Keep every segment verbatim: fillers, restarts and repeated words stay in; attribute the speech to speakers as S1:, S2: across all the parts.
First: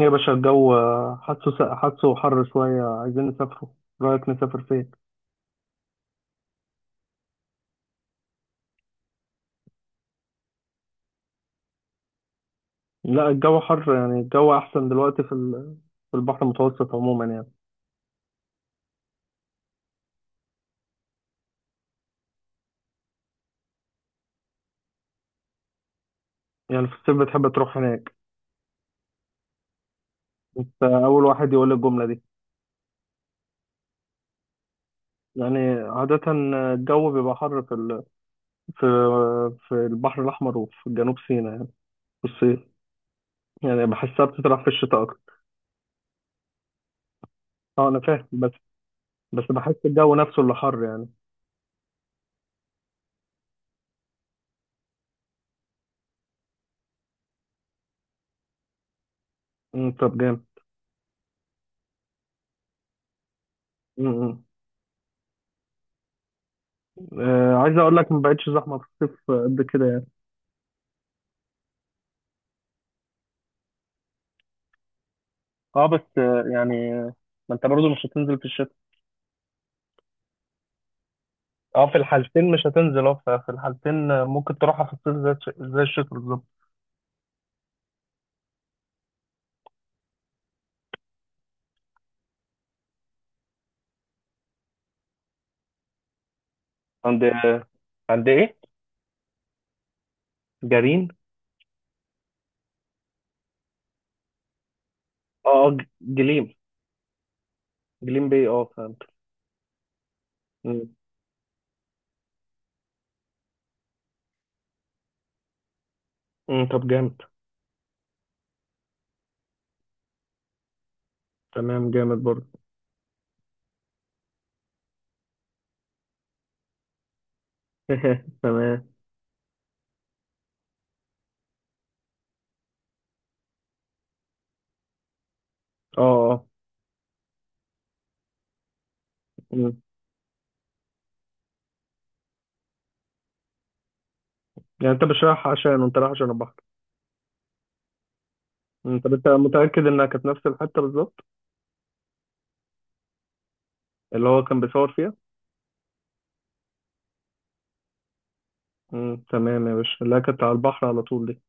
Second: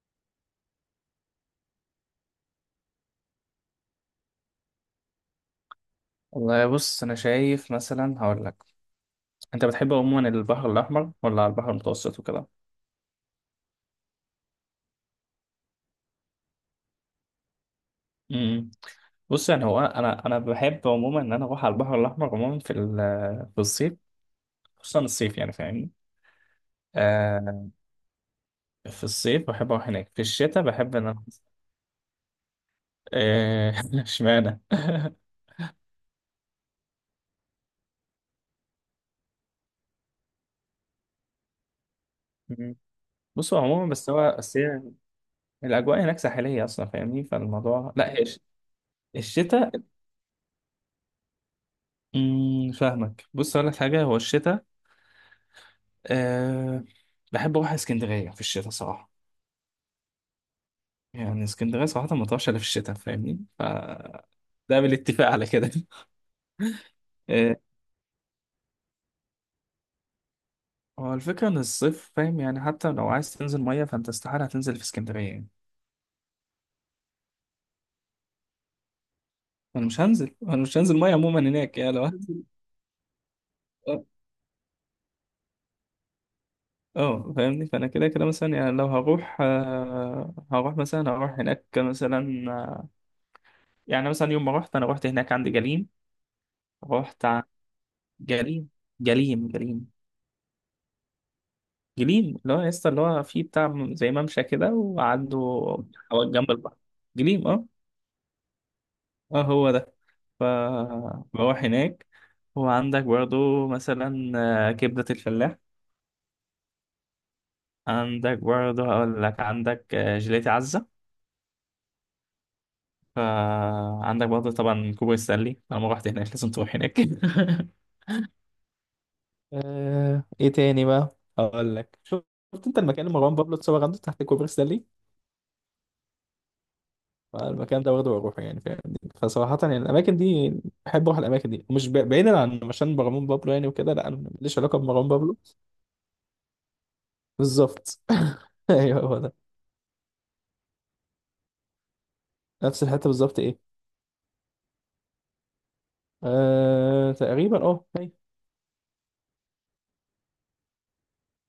S1: يا باشا، الجو آه، حاسه حاسه حر شوية. عايزين نسافره. رأيك نسافر فين؟
S2: والله بص انا شايف مثلا هقول لك انت بتحب عموما البحر الاحمر ولا على البحر المتوسط وكده.
S1: لا، الجو حر. يعني الجو أحسن دلوقتي في ال- في البحر المتوسط عموما يعني.
S2: امم بص يعني هو انا انا بحب عموما ان انا اروح على البحر الاحمر عموما في ال- في الصيف، خصوصا الصيف يعني فاهمني.
S1: يعني في الصيف بتحب
S2: آه
S1: تروح هناك؟
S2: في الصيف بحب اروح هناك، في الشتاء
S1: أنت
S2: بحب ان
S1: أول
S2: انا
S1: واحد يقول لي الجملة دي.
S2: آه، اشمعنى
S1: يعني عادة الجو بيبقى حر في ال... في في البحر الأحمر، وفي جنوب سيناء، يعني في الصيف.
S2: مم. بص هو عموما
S1: يعني
S2: بس
S1: بحسها
S2: هو بس
S1: بتطرح في
S2: هي
S1: الشتاء أكتر.
S2: الاجواء هناك ساحليه اصلا فاهمني،
S1: أه،
S2: فالموضوع
S1: أنا
S2: لا هي
S1: فاهم،
S2: الش-
S1: بس بس
S2: الشتاء.
S1: بحس الجو نفسه اللي حر يعني.
S2: مم، فاهمك. بص اقول لك حاجه، هو الشتاء، أه بحب أروح اسكندرية في الشتاء صراحة.
S1: أمم، طب، جامد.
S2: يعني اسكندرية صراحة ما تروحش إلا في الشتاء فاهمني،
S1: أمم،
S2: فده
S1: أمم.
S2: بالاتفاق على كده
S1: آه،
S2: أه
S1: عايز أقول لك، ما بقتش زحمة في الصيف قد كده.
S2: هو الفكرة إن الصيف فاهم، يعني حتى لو عايز تنزل مية فأنت استحالة هتنزل في اسكندرية يعني.
S1: اه، بس آه، يعني آه، ما انت برضو مش هتنزل في الشتاء.
S2: أنا مش هنزل أنا مش هنزل مية عموما هناك
S1: اه،
S2: يعني،
S1: في
S2: لو هنزل.
S1: الحالتين مش هتنزل. اه، في
S2: أه
S1: الحالتين آه، ممكن تروحها في الصيف زي الش- زي الشتاء بالظبط.
S2: آه، فاهمني، فأنا كده كده مثلا يعني لو هروح أه هروح مثلا هروح هناك مثلا، آه، يعني مثلا يوم ما رحت، أنا رحت هناك عند جليم.
S1: عند
S2: رحت ع-
S1: آه، عند ايه؟
S2: جليم. جليم جليم
S1: جرين.
S2: جليم اللي هو يا اسطى اللي هو فيه بتاع زي ممشى كده، وعنده
S1: اه، ج-
S2: حوالي جنب
S1: جليم.
S2: البحر، جليم، اه.
S1: جليم بي، اه، فهمت.
S2: اه هو ده،
S1: مم.
S2: فبروح هناك. وعندك برضو مثلا آه، كبدة الفلاح،
S1: مم. طب، جامد.
S2: عندك برضو هقول لك عندك آه، جيلاتي عزة،
S1: تمام، جامد برضه.
S2: فعندك برضو طبعا كوبري ستانلي، طالما رحت هناك لازم تروح هناك
S1: تمام.
S2: آه، ايه تاني بقى اقول لك، شفت انت المكان اللي مروان بابلو اتصور عنده تحت كوبري ستانلي؟
S1: اه، اه.
S2: فالمكان ده واخده بروحه يعني فاهمني، فصراحة يعني
S1: مم.
S2: الأماكن دي بحب أروح الأماكن دي، مش ب- بعيدا عن عشان مروان بابلو يعني وكده، لا أنا ماليش علاقة
S1: يعني انت
S2: بمروان
S1: مش
S2: بابلو.
S1: رايح عشان، انت رايح عشان البحر.
S2: بالظبط
S1: مم.
S2: أيوه
S1: طب
S2: هو
S1: انت
S2: ده،
S1: متأكد انها كانت نفس الحتة بالظبط،
S2: نفس الحتة بالظبط، إيه؟
S1: اللي هو كان بيصور فيها؟
S2: آه... تقريبا أه أيوه.
S1: مم. تمام يا باشا. لا، كانت على البحر على طول دي.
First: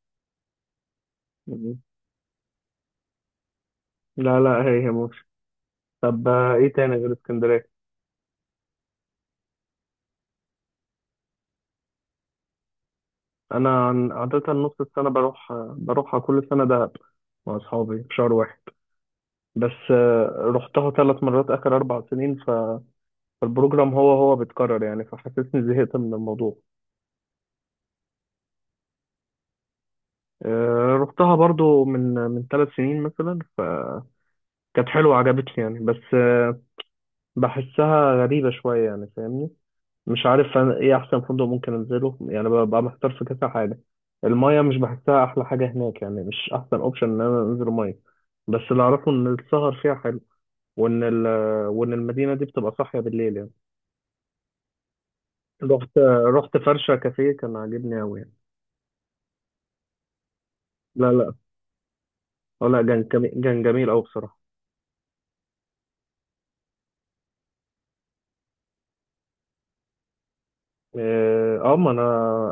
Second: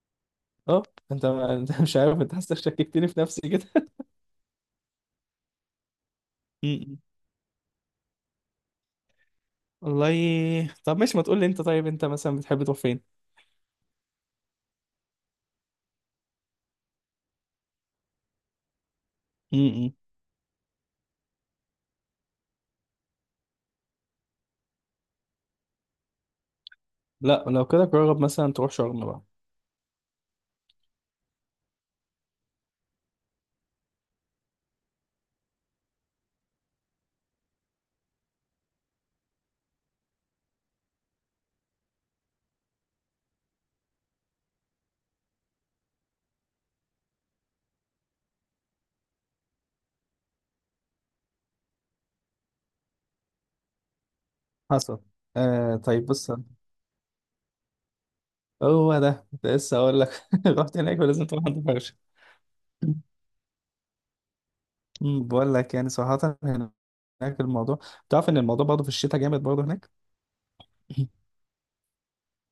S2: أه أنت
S1: مم.
S2: أنت مش عارف، أنت حاسس شككتني في نفسي كده
S1: لا، لا، هي هي. طب آه، ايه تاني
S2: م-م.
S1: غير اسكندريه؟
S2: والله طب ماشي، ما تقول لي أنت، طيب أنت مثلا بتحب تروح فين؟
S1: انا عن- عاده نص السنه بروح آه، بروحها كل سنه دهب مع اصحابي في شهر واحد. بس
S2: م-م.
S1: آه، رحتها ثلاث مرات اخر اربع سنين، ف- فالبروجرام هو هو بيتكرر يعني، فحسسني زهقت من الموضوع.
S2: لا لو كده جرب مثلا تروح شرم بقى.
S1: آه، رحتها برضو من من ثلاث سنين مثلا، فكانت حلوه عجبتني يعني. بس آه، بحسها غريبه شويه يعني فاهمني. مش عارف انا ايه احسن فندق ممكن انزله، يعني ببقى محتار في كذا حاجه. المايه مش بحسها احلى حاجه هناك، يعني مش احسن اوبشن ان انا انزل مايه. بس اللي اعرفه ان السهر فيها حلو، وان ال- وان المدينه دي بتبقى صاحيه بالليل يعني.
S2: حصل. آه
S1: رحت
S2: طيب بص،
S1: رحت فرشه كافيه، كان عاجبني قوي يعني.
S2: هو ده كنت لسه هقول لك رحت هناك
S1: لا،
S2: ولازم
S1: لا،
S2: تروح عند فرشة.
S1: اه، لا،
S2: أمم،
S1: كان جميل- كان جميل قوي بصراحه.
S2: بقول لك يعني صراحة هناك الموضوع، تعرف ان الموضوع برضه في الشتاء جامد برضه هناك م-م.
S1: اه، آه، ما انا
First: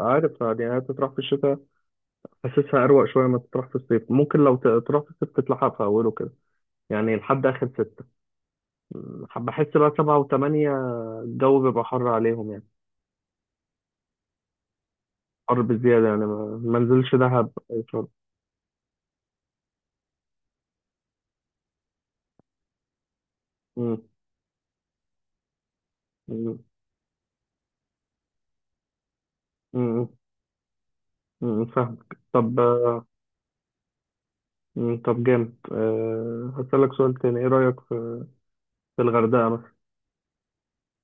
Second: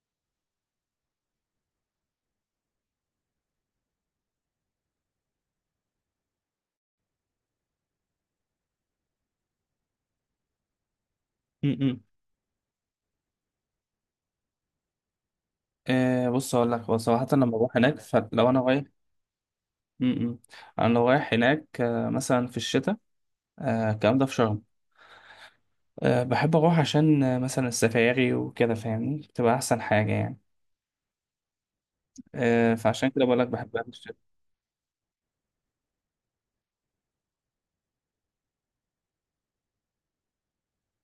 S1: عارف يعني هي تطرح في الشتاء. حاسسها اروق شويه ما تطرح في الصيف. ممكن لو ت- تروح في الصيف تتلحق في اوله كده، يعني لحد اخر ستة. م، بحس بقى سبعة وثمانية الجو بيبقى
S2: مم.
S1: حر عليهم يعني. حر بزيادة يعني،
S2: آه بص
S1: ما
S2: اقول
S1: ما
S2: لك، هو
S1: نزلش
S2: صراحه لما
S1: دهب
S2: بروح
S1: أي
S2: هناك،
S1: شرب.
S2: فلو انا رايح، م-م، انا لو رايح هناك آه مثلا في الشتاء، آه
S1: مم.
S2: الكلام ده في شرم، آه بحب
S1: مم.
S2: اروح عشان آه مثلا السفاري وكده فاهمني، بتبقى احسن
S1: مم.
S2: حاجه يعني.
S1: مم. فاهمك. طب
S2: آه
S1: آه،
S2: فعشان كده بقول لك بحبها في الشتاء.
S1: مم. طب، جامد. أه، هسألك سؤال تاني: إيه رأيك في في الغردقة مثلا؟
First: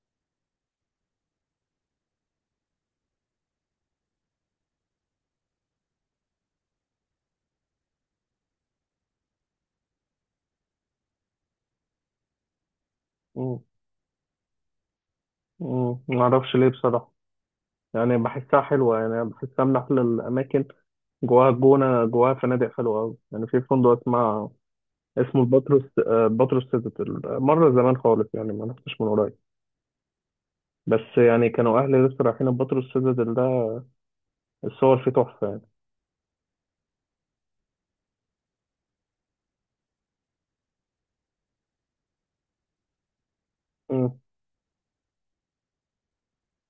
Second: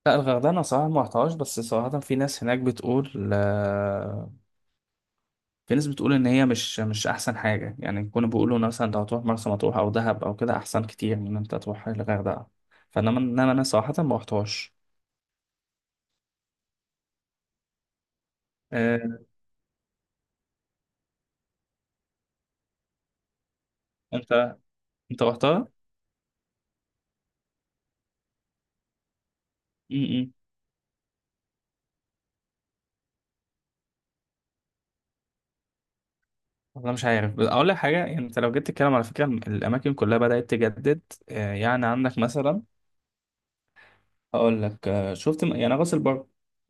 S2: لا الغردقه انا صراحه ما رحتهاش، بس صراحه في ناس هناك بتقول آه، في ناس بتقول ان هي مش مش احسن حاجه يعني، كنا بيقولوا مثلا لو هتروح مرسى مطروح او دهب او كده احسن كتير من ان انت تروح الغردقه، فانما انما
S1: مم.
S2: انا صراحه ما رحتهاش.
S1: مم. معرفش ليه بصراحة، يعني بحسها حلوة،
S2: آه،
S1: يعني بحسها من أحلى الأماكن. جواها الجونة، جواها فنادق حلوة أوي. يعني في فندق اسمه
S2: انت، انت
S1: اسمه
S2: رحتها؟
S1: الباتروس، آه، باتروس سيتادل، مرة زمان خالص يعني، ما رحتش من قريب.
S2: امم.
S1: بس يعني كانوا أهلي لسه رايحين الباتروس سيتادل ده. الصور فيه تحفة.
S2: والله مش عارف، بس اقول لك حاجه، يعني انت لو جيت تتكلم على فكره الاماكن كلها بدات تجدد. آه، يعني عندك مثلا،
S1: مم.
S2: هقول لك آه، شفت م- يعني راس البر،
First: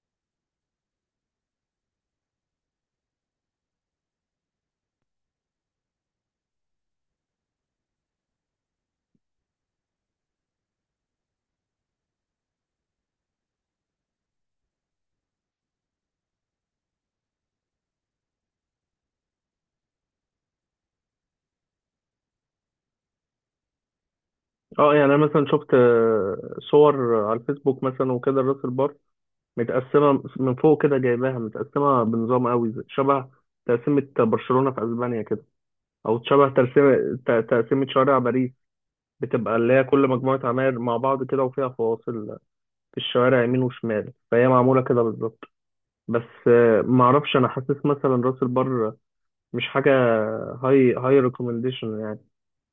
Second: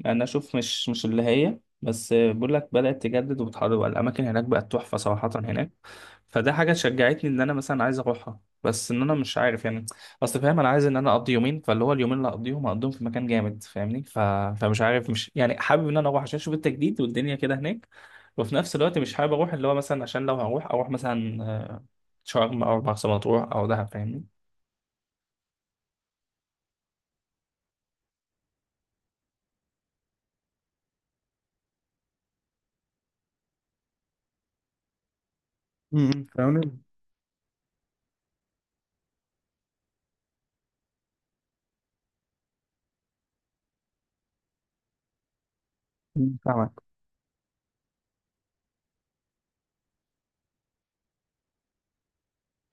S2: انا اشوف مش مش اللي هي، بس آه، بقول لك بدات تجدد وبتحضر الاماكن هناك بقت تحفه صراحه هناك، فده حاجة شجعتني ان انا مثلا عايز اروحها، بس ان انا مش عارف يعني. اصل فاهم انا عايز ان انا اقضي يومين، فاللي هو اليومين اللي اقضيهم اقضيهم في مكان جامد فاهمني ف... فمش عارف، مش يعني حابب ان انا اروح عشان اشوف التجديد والدنيا كده هناك، وفي نفس الوقت مش حابب اروح اللي هو مثلا، عشان لو هروح اروح مثلا آه، شرم او مرسى مطروح او دهب فاهمني.
S1: اه، يعني انا مثلا شفت آه، صور على الفيسبوك مثلا وكده، راس البر متقسمه من فوق كده، جايباها متقسمه بنظام قوي زي- شبه تقسيمه برشلونه في اسبانيا كده، او
S2: امم،
S1: شبه
S2: فاهمني.
S1: تقسيمه ت- تقسيمه شوارع باريس. بتبقى اللي هي كل مجموعه عماير مع بعض كده وفيها فواصل في الشوارع يمين وشمال، فهي معموله كده بالظبط. بس
S2: مم، فاهمك.
S1: آه، معرفش انا. حاسس مثلا راس البر مش حاجه هاي هاي ريكومنديشن يعني،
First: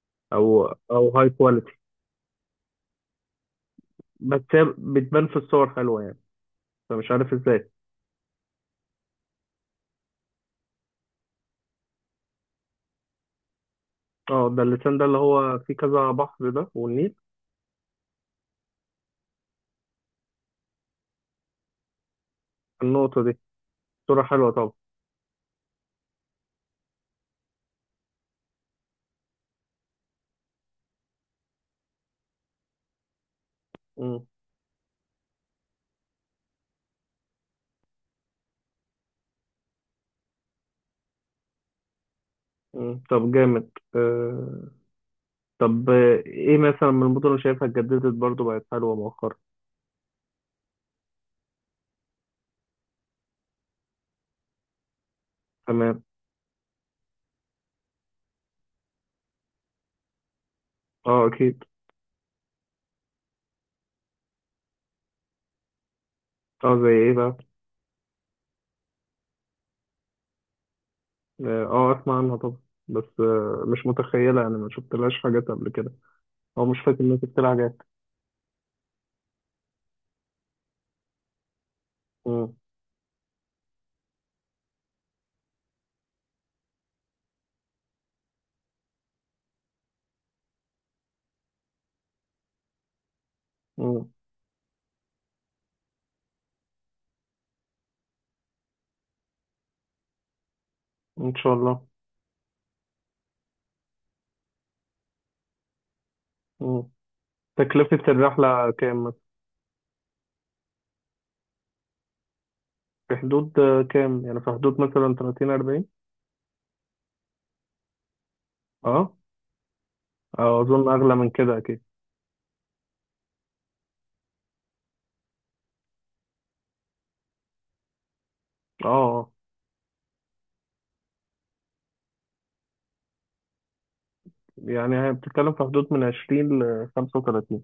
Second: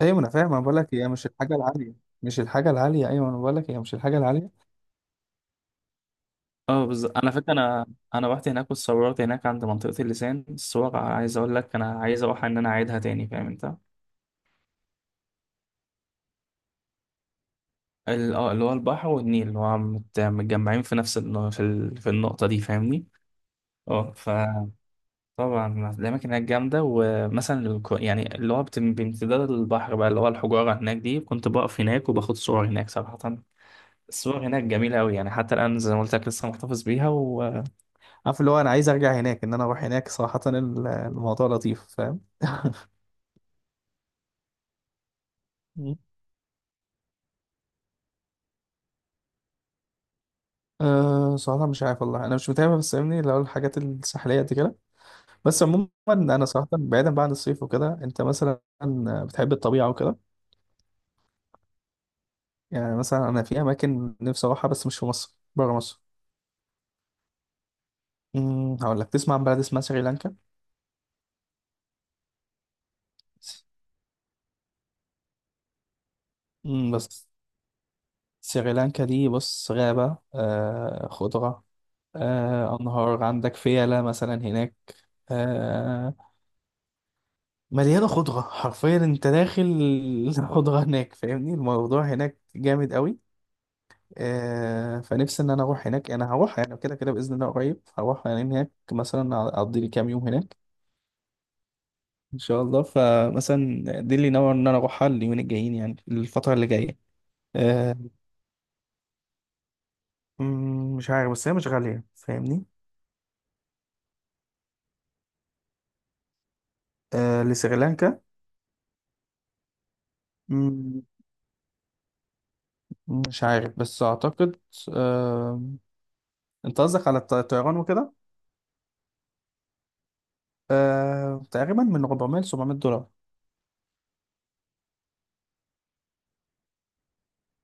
S2: ايوه انا فاهم، انا
S1: او
S2: بقول لك هي
S1: او
S2: مش
S1: هاي
S2: الحاجه
S1: كواليتي.
S2: العاليه، مش الحاجه العاليه، ايوه انا بقول لك هي مش الحاجه
S1: بس
S2: العاليه.
S1: هي بتبان في الصور حلوه يعني،
S2: اه
S1: فمش
S2: بالظبط. انا
S1: عارف
S2: فاكر
S1: ازاي.
S2: انا انا رحت هناك واتصورت هناك عند منطقة اللسان، الصور عايز اقول لك انا عايز اروح ان انا اعيدها تاني فاهم انت؟
S1: اه، ده اللسان ده، اللي هو فيه كذا بحر ده والنيل.
S2: ال- اه اللي هو البحر والنيل اللي هو مت- متجمعين في نفس الن- في ال- في النقطة دي فاهمني.
S1: النقطة دي
S2: اه
S1: صورة حلوة
S2: فطبعا
S1: طبعا.
S2: الأماكن هناك جامدة، ومثلا الك- يعني اللي هو بت- بامتداد البحر بقى، اللي هو الحجارة هناك دي كنت بقف هناك وباخد صور هناك صراحة.
S1: مم.
S2: الصور هناك جميلة أوي يعني، حتى الآن زي ما قلت لك لسه محتفظ بيها وعارف اللي هو أنا عايز أرجع هناك، إن أنا أروح هناك صراحة. ال- الموضوع لطيف فاهم؟
S1: مم. طب، جامد. آه. طب
S2: مم.
S1: آه، ايه مثلا من المدن اللي شايفها اتجددت برضو بقت حلوة مؤخرا؟
S2: أه صراحة مش عارف والله، أنا مش متابع بس فاهمني، اللي هو الحاجات الساحلية دي كده. بس عموما
S1: تمام.
S2: أنا صراحة بعيدا بقى عن الصيف وكده، أنت مثلا بتحب الطبيعة وكده؟
S1: اه، اكيد.
S2: يعني مثلا أنا في أماكن نفسي أروحها بس مش في مصر، بره مصر.
S1: اه، زي ايه بقى؟
S2: أمم، هقول لك، تسمع عن بلد اسمها سريلانكا؟
S1: اه، آه، اسمع عنها طبعا. بس آه مش متخيلة يعني، ما شفتلهاش حاجات قبل كده، او مش
S2: أمم،
S1: فاكر اني
S2: بس
S1: شفت لها حاجات.
S2: سريلانكا دي بص، غابة، آه خضرة،
S1: مم.
S2: آه أنهار، عندك فيلة مثلا هناك، آه، مليانة خضرة حرفيا، انت داخل الخضرة هناك فاهمني، الموضوع هناك جامد قوي.
S1: مم.
S2: آه فنفسي ان انا اروح هناك، انا هروح يعني كده كده باذن الله، قريب هروح يعني هناك، مثلا اقضي لي كام يوم هناك
S1: ان شاء الله.
S2: ان شاء الله. فمثلا دي اللي ناوي ان انا اروحها اليومين الجايين، يعني الفترة اللي
S1: مم.
S2: جاية. آه.
S1: تكلفة الرحلة كام مثلا؟
S2: مم، مش عارف بس هي مش غالية فاهمني.
S1: في حدود آه، كام؟ يعني في حدود مثلا تلاتين أربعين؟
S2: آه لسريلانكا.
S1: اه، أه، أظن
S2: مم،
S1: أغلى من كده أكيد.
S2: مش عارف بس اعتقد، آه، انت قصدك على الط- الطيران وكده؟
S1: أه، أه.
S2: آه تقريبا من اربعمية ل سبعمية دولار.
S1: يعني هي بتتكلم في حدود من عشرين ل خمسة وتلاتين.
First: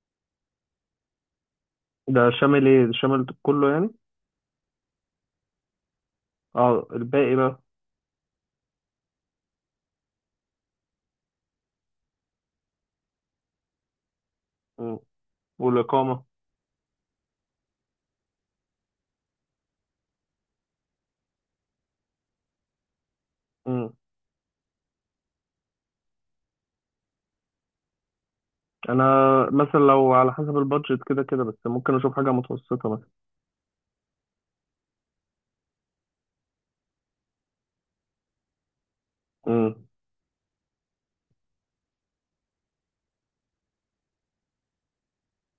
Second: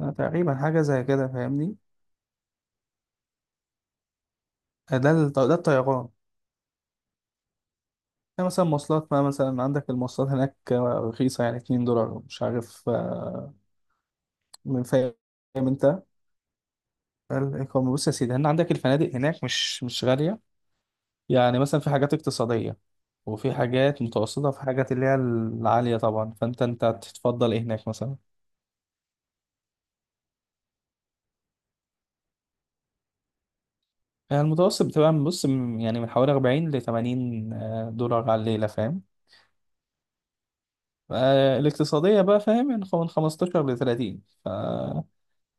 S2: آه، تقريبا حاجة زي كده فاهمني.
S1: ده شامل إيه؟ ده شامل كله يعني؟
S2: آه، ده الط- ده الطيران.
S1: أه، الباقي بقى.
S2: يعني مثلا مواصلات بقى، مثلا عندك المواصلات هناك آه، رخيصة يعني اتنين دولار ومش عارف، آه، من
S1: مم.
S2: فاهم انت.
S1: والإقامة؟
S2: الإقامة بص يا سيدي، هنا عندك الفنادق هناك مش مش غالية، يعني مثلا في حاجات اقتصادية وفي
S1: مم.
S2: حاجات متوسطة وفي حاجات اللي هي العالية طبعا، فانت انت تتفضل ايه هناك مثلا.
S1: أنا مثلا لو على حسب البادجت كده كده، بس ممكن أشوف حاجة متوسطة مثلا.
S2: يعني المتوسط بتبقى من- بص من- يعني من حوالي اربعين ل تمانين آه، دولار على الليلة فاهم.
S1: مم.
S2: آه، الاقتصادية بقى فاهم يعني، خ- من خمستاشر ل ثلاثين.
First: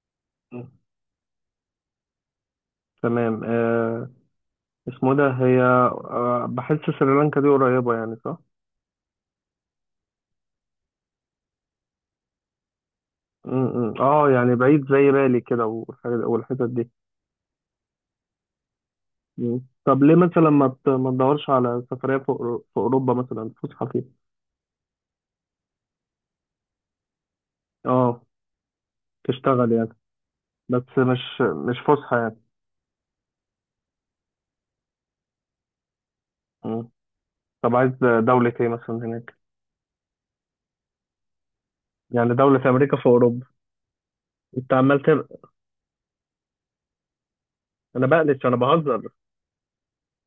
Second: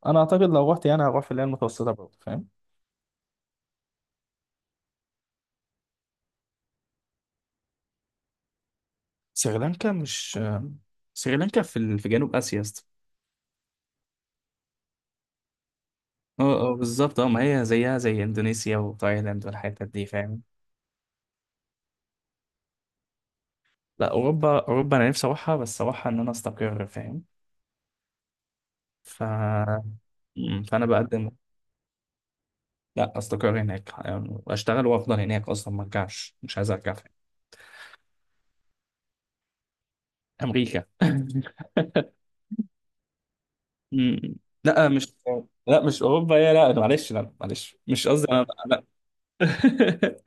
S2: انا اعتقد
S1: مم.
S2: لو رحت يعني هروح في اللي هي المتوسطه برضه فاهم.
S1: تمام. أه اسمه ده. هي أه بحس سريلانكا دي قريبة يعني، صح؟
S2: سريلانكا مش، سريلانكا في ال- في جنوب آسيا يا اسطى.
S1: مم. مم. أه، يعني بعيد زي بالي كده والحاجات- والحتت
S2: اه اه
S1: دي.
S2: بالظبط، اه ما هي زيها زي اندونيسيا وتايلاند
S1: مم.
S2: والحتت
S1: طب
S2: دي
S1: ليه
S2: فاهم.
S1: مثلا ما بت- ما تدورش على سفرية في أورو- في أوروبا مثلا، فسحة فيها؟
S2: لا اوروبا اوروبا انا نفسي اروحها، بس اروحها ان انا استقر فاهم.
S1: اه،
S2: ف
S1: تشتغل يعني،
S2: مم،
S1: بس
S2: فانا بقدم.
S1: مش مش فسحة يعني.
S2: لا استقر هناك يعني واشتغل وافضل هناك اصلا ما ارجعش، مش عايز
S1: مم.
S2: ارجع فاهم.
S1: طب، عايز دولة ايه مثلا هناك؟
S2: امريكا
S1: يعني دولة في أمريكا، في أوروبا؟
S2: مم.
S1: أنت
S2: لا
S1: عمال
S2: مش
S1: تبعد.
S2: لا مش اوروبا يا، لا معلش لا معلش
S1: أنا
S2: مش قصدي
S1: بقلش
S2: انا،
S1: أنا
S2: لا
S1: بهزر.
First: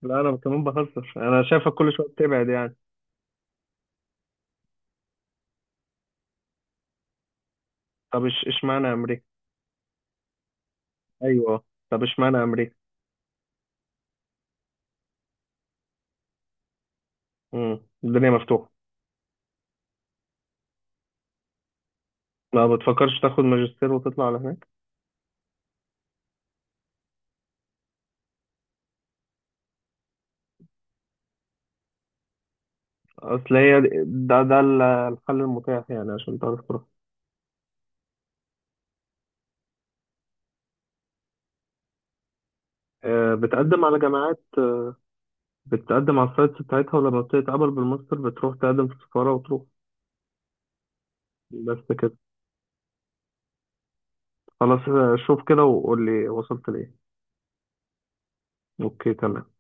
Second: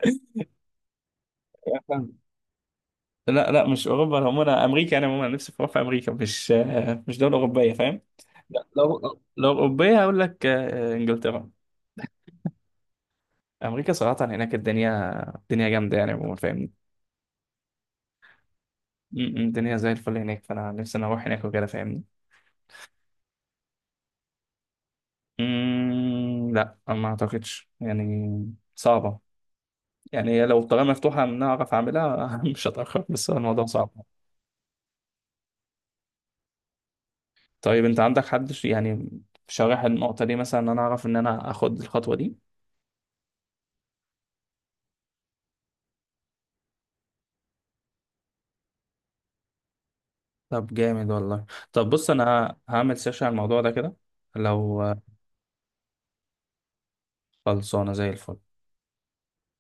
S1: لا، أنا كمان بهزر، أنا شايفك كل شوية بتبعد يعني.
S2: لا لا مش اوروبا هم، انا عموما امريكا، انا عموما نفسي في في امريكا، مش آه، مش دوله اوروبيه فاهم.
S1: طب، إش
S2: لا،
S1: إشمعنى
S2: لو
S1: أمريكا؟
S2: لو اوروبيه هقول لك آه، انجلترا.
S1: أيوه. طب إشمعنى أمريكا؟
S2: امريكا صراحه هناك الدنيا، الدنيا جامده يعني عموما فاهمني.
S1: مم. الدنيا مفتوحة.
S2: م- م، الدنيا زي الفل هناك، فانا نفسي انا اروح هناك وكده فاهمني.
S1: ما بتفكرش تاخد ماجستير وتطلع على هناك؟
S2: م، لا أنا ما اعتقدش يعني صعبه. يعني هي لو الطريقه مفتوحه ان أنا اعرف اعملها مش هتاخر، بس هو
S1: أصل
S2: الموضوع
S1: هي دي-
S2: صعب.
S1: ده ده ال- الحل المتاح، يعني عشان تعرف.
S2: طيب انت عندك حد ش- يعني شارح النقطه دي مثلا، ان انا اعرف ان انا اخد الخطوه دي؟
S1: آه، بتقدم على جامعات، آه، بتقدم على السايتس بتاعتها، ولما بتتقبل بالماستر بتروح تقدم في السفارة وتروح.
S2: طب جامد والله. طب
S1: بس
S2: بص
S1: كده.
S2: انا ه- هعمل سيرش على الموضوع ده كده،
S1: خلاص
S2: لو.
S1: آه، شوف كده وقول لي وصلت لإيه.
S2: خلصانه زي الفل.
S1: أوكي، تمام.